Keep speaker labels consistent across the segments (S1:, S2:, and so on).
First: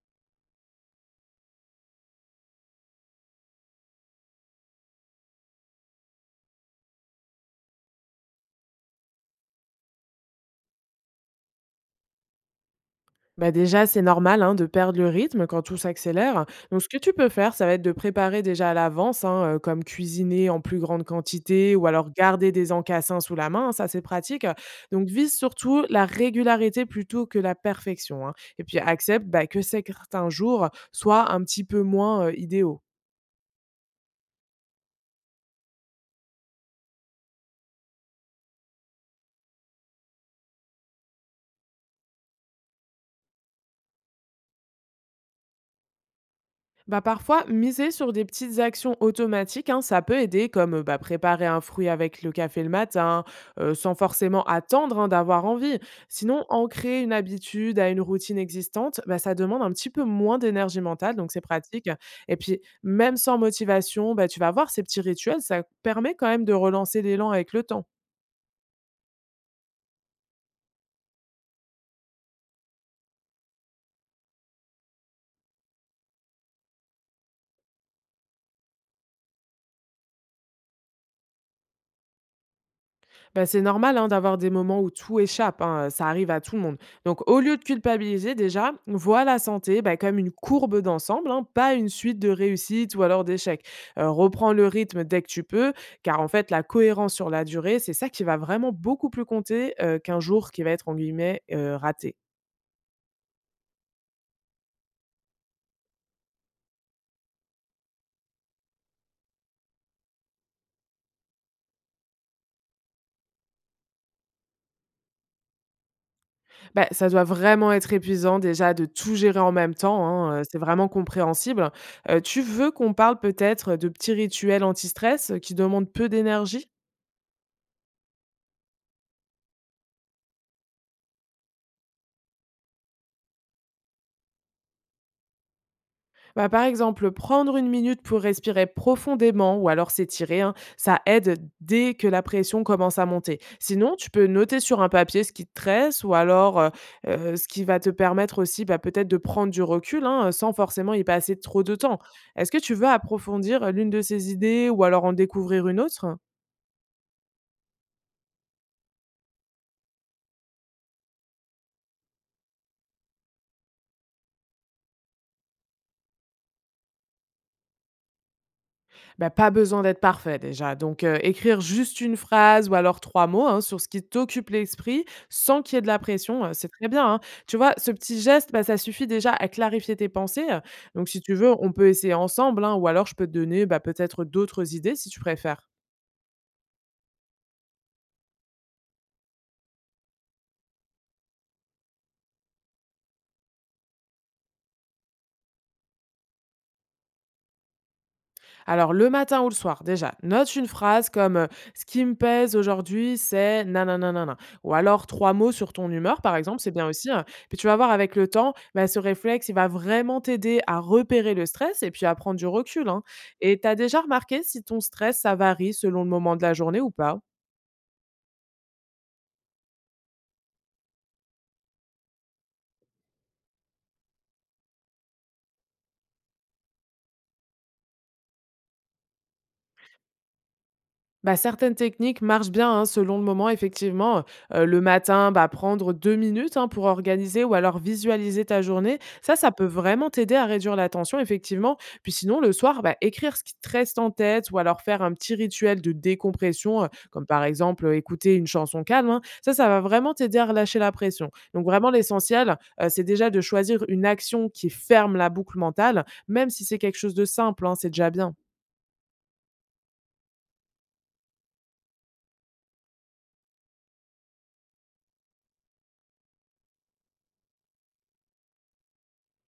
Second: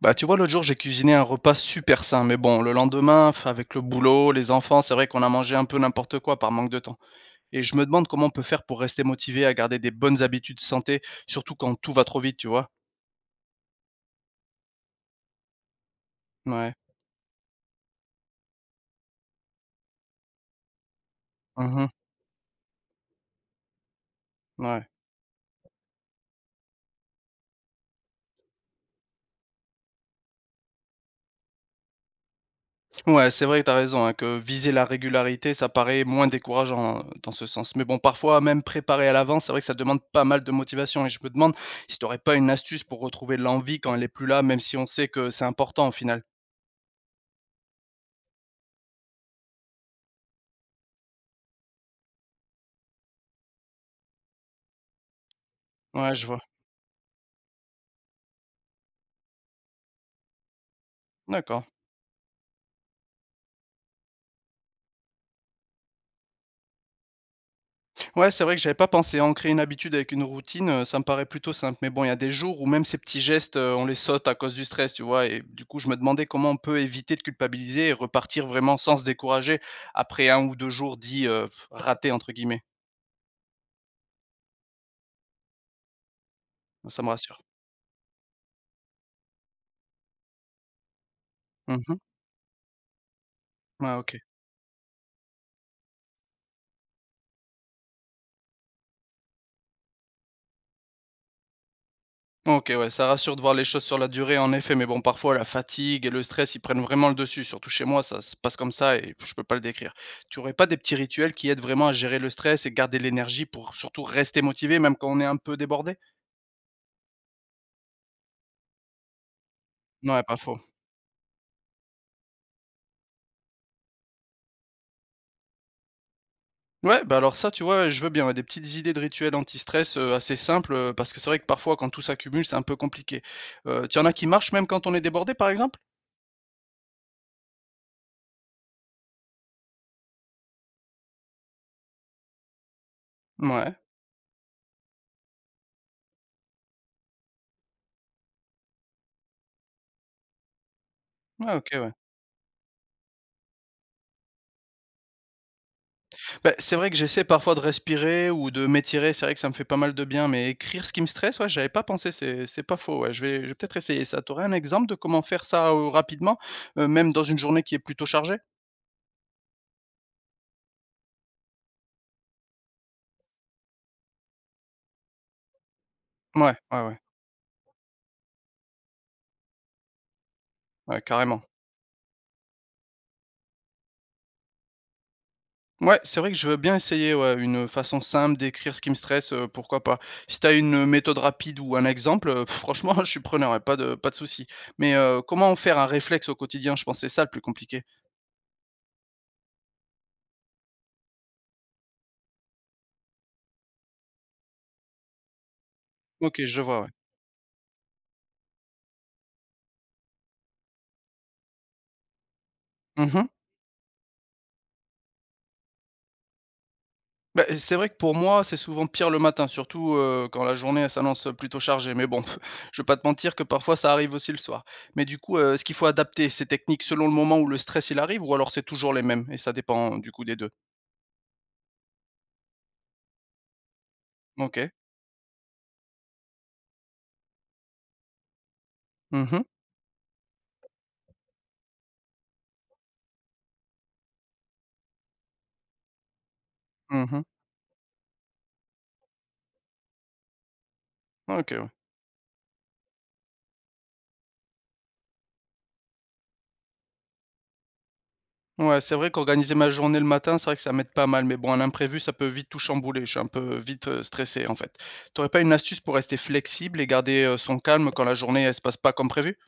S1: Bah, tu vois, l'autre jour, j'ai cuisiné un repas super sain, mais bon, le lendemain, avec le boulot, les enfants, c'est vrai qu'on a mangé un peu n'importe quoi par manque de temps. Et je me demande comment on peut faire pour rester motivé à garder des bonnes habitudes santé, surtout quand tout va trop vite, tu vois.
S2: Bah déjà, c'est normal, hein, de perdre le rythme quand tout s'accélère.
S1: Ouais.
S2: Donc, ce que tu peux faire, ça va être de préparer déjà à l'avance, hein, comme cuisiner en plus grande quantité ou
S1: Mhm.
S2: alors garder des encassins sous la main, hein, ça, c'est pratique.
S1: Ouais.
S2: Donc, vise surtout la régularité plutôt que la perfection, hein. Et puis, accepte, bah, que certains jours soient un petit peu moins idéaux.
S1: Ouais, c'est vrai que t'as raison, hein, que viser la régularité, ça paraît moins décourageant dans ce sens. Mais bon, parfois, même préparer à l'avance, c'est vrai que ça demande pas mal de motivation. Et je me demande si t'aurais pas une astuce pour retrouver l'envie quand elle est plus là, même si on sait que c'est important au final.
S2: Bah, parfois, miser sur des petites actions automatiques, hein, ça peut aider, comme bah, préparer un fruit avec le café le matin, sans forcément attendre, hein, d'avoir envie.
S1: Ouais, je vois.
S2: Sinon, ancrer une habitude à une routine existante, bah, ça demande un petit peu moins d'énergie mentale, donc c'est
S1: D'accord.
S2: pratique. Et puis, même sans motivation, bah, tu vas voir, ces petits rituels, ça permet quand même de relancer l'élan avec le temps.
S1: Ouais, c'est vrai que j'avais pas pensé. Ancrer une habitude avec une routine, ça me paraît plutôt simple. Mais bon, il y a des jours où même ces petits gestes, on les saute à cause du stress, tu vois? Et du coup, je me demandais comment on peut éviter de culpabiliser et repartir vraiment sans se décourager après un ou 2 jours dits, «ratés» entre guillemets.
S2: Bah, c'est normal, hein, d'avoir des moments où tout échappe, hein, ça arrive à tout le monde.
S1: Ça me
S2: Donc,
S1: rassure.
S2: au lieu de culpabiliser déjà, vois la santé, bah, comme une courbe d'ensemble, hein, pas une
S1: Mmh.
S2: suite de réussites ou alors d'échecs.
S1: Ouais, OK.
S2: Reprends le rythme dès que tu peux, car en fait la cohérence sur la durée, c'est ça qui va vraiment beaucoup plus compter qu'un jour qui va être en guillemets raté.
S1: OK, ouais, ça rassure de voir les choses sur la durée, en effet, mais bon, parfois la fatigue et le stress, ils prennent vraiment le dessus. Surtout chez moi, ça se passe comme ça et je peux pas le décrire. Tu aurais pas des petits rituels qui aident vraiment à gérer le stress et garder de l'énergie pour surtout rester motivé, même quand on est un peu débordé?
S2: Bah, ça doit vraiment être épuisant déjà de tout gérer en même temps,
S1: Ouais, pas
S2: hein,
S1: faux.
S2: c'est vraiment compréhensible. Tu veux qu'on parle peut-être de petits rituels anti-stress qui demandent peu d'énergie?
S1: Ouais, bah alors ça, tu vois, je veux bien, ouais, des petites idées de rituels anti-stress assez simples, parce que c'est vrai que parfois, quand tout s'accumule, c'est un peu compliqué. Tu en as qui marchent même quand on est débordé, par exemple?
S2: Bah, par exemple, prendre 1 minute pour respirer profondément ou alors s'étirer, hein, ça aide dès que la pression commence à monter.
S1: Ouais,
S2: Sinon, tu peux noter sur un papier ce qui te stresse ou alors ce qui va te permettre aussi, bah, peut-être de prendre du recul, hein, sans forcément y passer
S1: ouais,
S2: trop
S1: OK,
S2: de
S1: ouais.
S2: temps. Est-ce que tu veux approfondir l'une de ces idées ou alors en découvrir une autre?
S1: Bah, c'est vrai que j'essaie parfois de respirer ou de m'étirer, c'est vrai que ça me fait pas mal de bien, mais écrire ce qui me stresse, ouais, j'avais pas pensé, c'est pas faux, ouais. Je vais peut-être essayer ça. T'aurais un exemple de comment faire ça, rapidement, même dans une journée qui est plutôt chargée?
S2: Bah, pas besoin d'être parfait déjà. Donc, écrire juste une phrase ou alors 3 mots, hein, sur ce qui t'occupe l'esprit, sans qu'il y ait de la pression,
S1: Ouais,
S2: c'est
S1: ouais,
S2: très
S1: ouais,
S2: bien, hein. Tu vois, ce petit geste, bah, ça suffit déjà à clarifier tes pensées,
S1: ouais,
S2: donc si tu
S1: carrément.
S2: veux, on peut essayer ensemble, hein, ou alors je peux te donner, bah, peut-être d'autres idées si tu préfères.
S1: Ouais, c'est vrai que je veux bien essayer, ouais, une, façon simple d'écrire ce qui me stresse, pourquoi pas. Si t'as une, méthode rapide ou un exemple, franchement, je suis preneur, ouais, pas de souci. Mais, comment en faire un réflexe au quotidien? Je pense que c'est ça le plus compliqué.
S2: Alors le matin ou le soir, déjà, note une phrase comme «Ce qui me pèse aujourd'hui, c'est nanananana». Ou alors 3 mots sur ton humeur, par
S1: OK,
S2: exemple,
S1: je
S2: c'est
S1: vois,
S2: bien
S1: ouais.
S2: aussi, hein. Puis tu vas voir avec le temps, bah, ce réflexe, il va vraiment t'aider à repérer le stress et puis à prendre du recul, hein.
S1: Mmh.
S2: Et tu as déjà remarqué si ton stress, ça varie selon le moment de la journée ou pas?
S1: Bah, c'est vrai que pour moi, c'est souvent pire le matin, surtout, quand la journée elle s'annonce, plutôt chargée. Mais bon, je vais pas te mentir que parfois ça arrive aussi le soir. Mais du coup, est-ce qu'il faut adapter ces techniques selon le moment où le stress il arrive ou alors c'est toujours les mêmes et ça dépend du coup des deux.
S2: Bah, certaines techniques marchent bien, hein, selon le moment, effectivement.
S1: OK.
S2: Le matin, bah, prendre 2 minutes, hein, pour organiser ou alors visualiser ta journée.
S1: Mmh
S2: Ça,
S1: mh.
S2: ça peut vraiment t'aider à réduire la tension, effectivement. Puis sinon, le soir, bah, écrire ce qui te reste en tête ou alors faire un petit rituel de décompression,
S1: Mmh.
S2: comme par exemple écouter une chanson calme, hein. Ça va vraiment t'aider à relâcher la pression.
S1: OK,
S2: Donc
S1: ouais.
S2: vraiment, l'essentiel, c'est déjà de choisir une action qui ferme la boucle mentale, même si c'est quelque chose de simple, hein, c'est déjà bien.
S1: Ouais, c'est vrai qu'organiser ma journée le matin, c'est vrai que ça m'aide pas mal. Mais bon, un imprévu, ça peut vite tout chambouler. Je suis un peu vite, stressé en fait. T'aurais pas une astuce pour rester flexible et garder, son calme quand la journée elle se passe pas comme prévu?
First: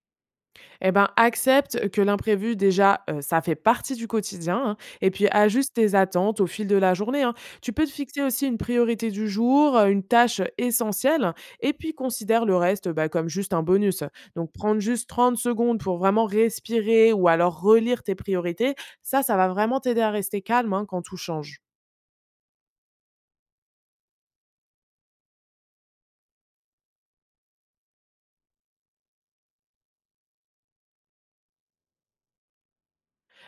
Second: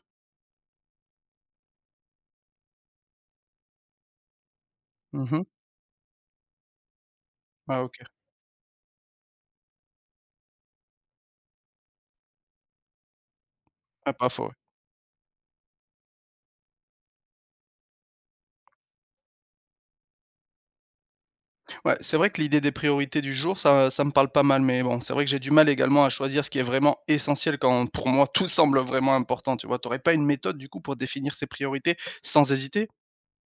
S2: Eh ben, accepte que l'imprévu, déjà, ça fait partie du quotidien, hein, et puis
S1: Mmh.
S2: ajuste tes attentes au fil de la journée, hein. Tu
S1: Ah
S2: peux te
S1: OK.
S2: fixer aussi une priorité du jour, une tâche essentielle, et puis considère le reste, bah, comme juste un bonus.
S1: Ah, pas faux, ouais.
S2: Donc prendre juste 30 secondes pour vraiment respirer ou alors relire tes priorités, ça va vraiment t'aider à rester calme, hein, quand tout change.
S1: Ouais, c'est vrai que l'idée des priorités du jour, ça me parle pas mal, mais bon, c'est vrai que j'ai du mal également à choisir ce qui est vraiment essentiel quand, pour moi, tout semble vraiment important, tu vois? T'aurais pas une méthode, du coup, pour définir ses priorités sans hésiter?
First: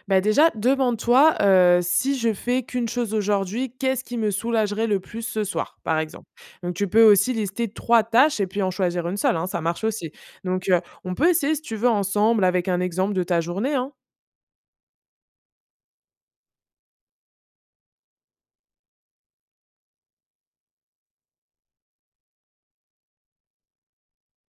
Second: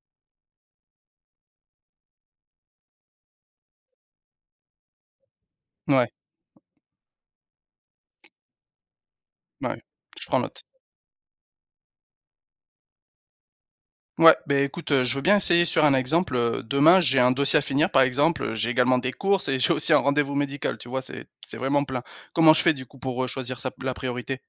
S2: Bah, déjà, demande-toi, si je fais qu'une chose aujourd'hui, qu'est-ce qui me soulagerait le plus ce soir, par
S1: Ouais,
S2: exemple? Donc tu peux aussi lister 3 tâches et puis en choisir une seule, hein, ça
S1: ouais,
S2: marche aussi.
S1: je prends note.
S2: Donc, on peut essayer si tu veux ensemble avec un exemple de ta journée, hein.
S1: Ouais, ben écoute, je veux bien essayer sur un exemple, demain, j'ai un dossier à finir, par exemple, j'ai également des courses et j'ai aussi un rendez-vous médical, tu vois? C'est vraiment plein. Comment je fais, du coup, pour, choisir sa la priorité?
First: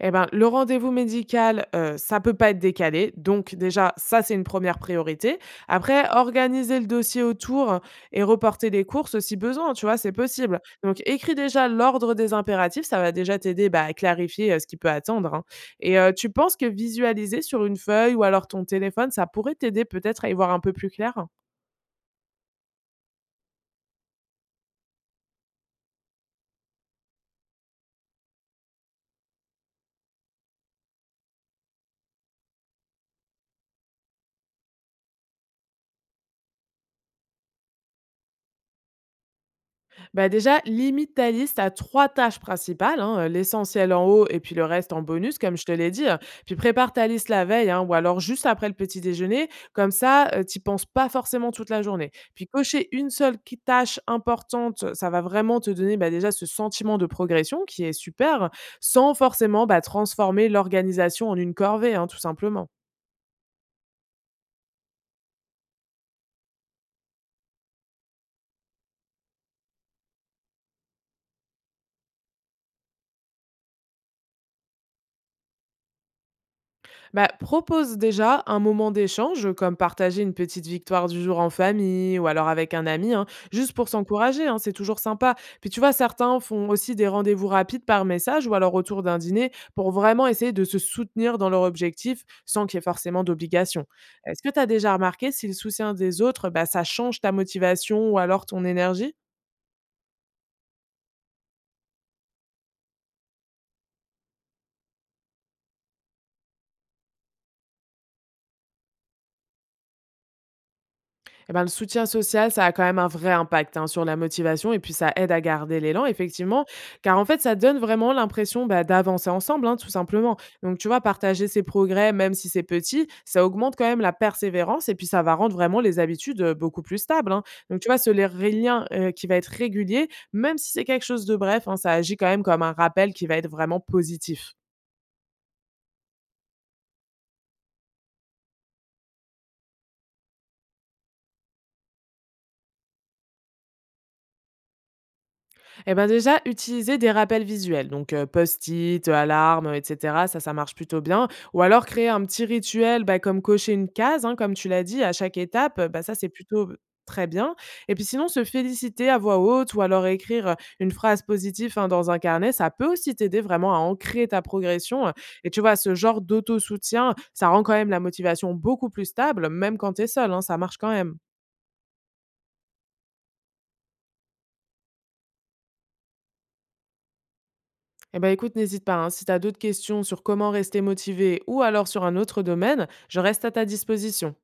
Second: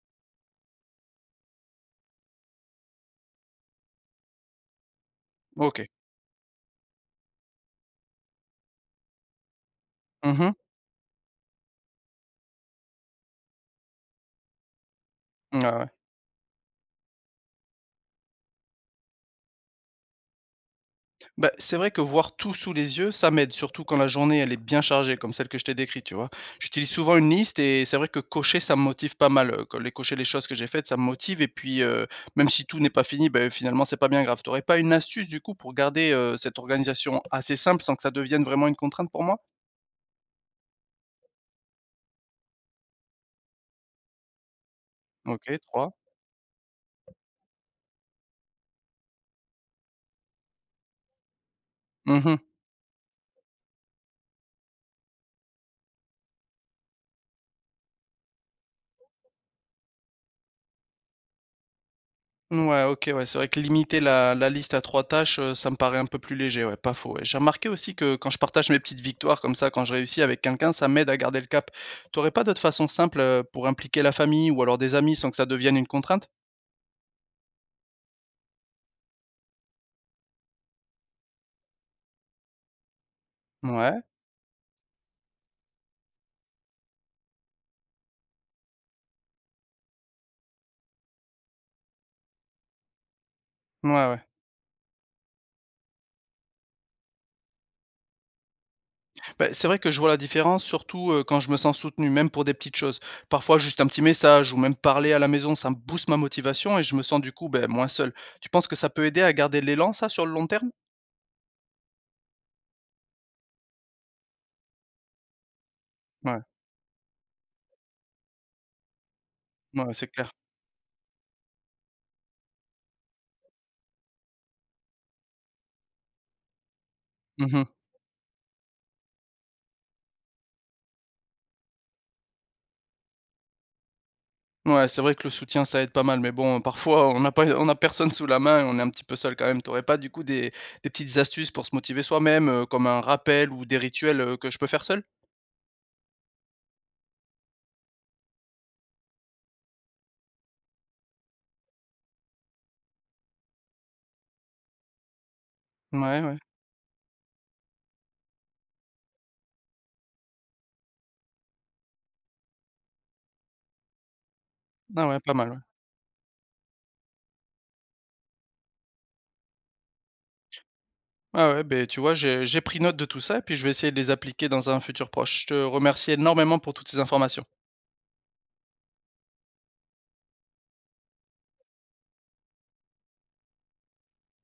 S2: Eh ben, le rendez-vous médical, ça peut pas être décalé, donc déjà, ça, c'est une première priorité.
S1: OK.
S2: Après, organiser le dossier autour et reporter les courses si besoin, tu vois? C'est
S1: Mmh mh.
S2: possible. Donc écris déjà l'ordre des impératifs, ça va déjà t'aider, bah, à clarifier, ce qui peut attendre, hein.
S1: Ouais, ouais.
S2: Et tu penses que visualiser sur une feuille ou alors ton téléphone, ça pourrait t'aider peut-être à y voir un peu plus clair?
S1: Bah, c'est vrai que voir tout sous les yeux, ça m'aide, surtout quand la journée elle est bien chargée, comme celle que je t'ai décrite, tu vois? J'utilise souvent une liste et c'est vrai que cocher, ça me motive pas mal, co les cocher les choses que j'ai faites, ça me motive et puis, même si tout n'est pas fini, beh, finalement, c'est pas bien grave. T'aurais pas une astuce, du coup, pour garder, cette organisation assez simple, sans que ça devienne vraiment une contrainte pour moi?
S2: Bah déjà, limite ta liste à trois tâches principales, hein, l'essentiel en haut et puis le reste en bonus, comme
S1: OK,
S2: je te l'ai
S1: 3.
S2: dit, hein. Puis prépare ta liste la veille, hein, ou alors juste après le petit déjeuner. Comme ça, tu n'y penses pas forcément toute la journée. Puis cocher une seule tâche importante, ça va vraiment te donner, bah, déjà ce sentiment de progression qui est super, sans forcément, bah, transformer l'organisation en une corvée, hein, tout simplement.
S1: Ouais, OK, ouais, c'est vrai que limiter la liste à 3 tâches, ça me paraît un peu plus léger, ouais, pas faux, ouais. J'ai remarqué aussi que quand je partage mes petites victoires comme ça, quand je réussis avec quelqu'un, ça m'aide à garder le cap. T'aurais pas d'autres façons simples, pour impliquer la famille ou alors des amis sans que ça devienne une contrainte?
S2: Bah, propose déjà un moment d'échange, comme partager une petite victoire du jour en famille ou alors avec un ami, hein, juste pour
S1: Ouais,
S2: s'encourager, hein, c'est toujours sympa. Puis tu vois, certains font aussi des rendez-vous rapides par message ou alors autour d'un dîner pour vraiment essayer de se soutenir dans leur objectif sans qu'il y ait forcément d'obligation.
S1: ouais, ouais.
S2: Est-ce que tu as déjà remarqué si le soutien des autres, bah, ça change ta motivation ou alors ton énergie?
S1: Bah, c'est vrai que je vois la différence, surtout, quand je me sens soutenu, même pour des petites choses. Parfois juste un petit message ou même parler à la maison, ça me booste ma motivation et je me sens du coup, beh, moins seul. Tu penses que ça peut aider à garder l'élan ça sur le long terme?
S2: Eh ben, le soutien social, ça a quand même un vrai impact, hein, sur la motivation et puis ça aide à garder l'élan,
S1: Ouais,
S2: effectivement, car en fait, ça donne vraiment l'impression, bah, d'avancer ensemble, hein, tout
S1: ouais, c'est clair.
S2: simplement. Donc tu vois, partager ses progrès, même si c'est petit, ça augmente quand même la persévérance et puis ça va rendre vraiment les habitudes, beaucoup plus stables, hein.
S1: Mmh.
S2: Donc tu vois, ce les lien, qui va être régulier, même si c'est quelque chose de bref, hein, ça agit quand même comme un rappel qui va être vraiment positif.
S1: Ouais, c'est vrai que le soutien, ça aide pas mal, mais bon, parfois, on n'a personne sous la main et on est un petit peu seul quand même. T'aurais pas du coup des petites astuces pour se motiver soi-même, comme un rappel ou des rituels, que je peux faire seul?
S2: Eh ben déjà, utiliser des rappels visuels, donc post-it, alarme, etc. Ça marche plutôt bien. Ou alors créer un petit rituel, bah, comme cocher une case, hein, comme tu l'as dit, à chaque étape. Bah, ça,
S1: Ouais,
S2: c'est
S1: ouais.
S2: plutôt très bien. Et puis sinon, se féliciter à voix haute ou alors écrire une phrase positive, hein, dans un carnet, ça peut aussi t'aider vraiment à ancrer ta
S1: Ah
S2: progression.
S1: ouais, pas mal,
S2: Et
S1: ouais.
S2: tu vois, ce genre d'auto-soutien, ça rend quand même la motivation beaucoup plus stable, même quand tu es seul, hein, ça marche quand même.
S1: Ah ouais, ben tu vois, j'ai pris note de tout ça et puis je vais essayer de les appliquer dans un futur proche. Je te remercie énormément pour toutes ces informations.
S2: Eh ben, écoute, n'hésite pas, hein, si tu as d'autres questions sur comment rester motivé ou alors sur un autre domaine, je reste à ta disposition.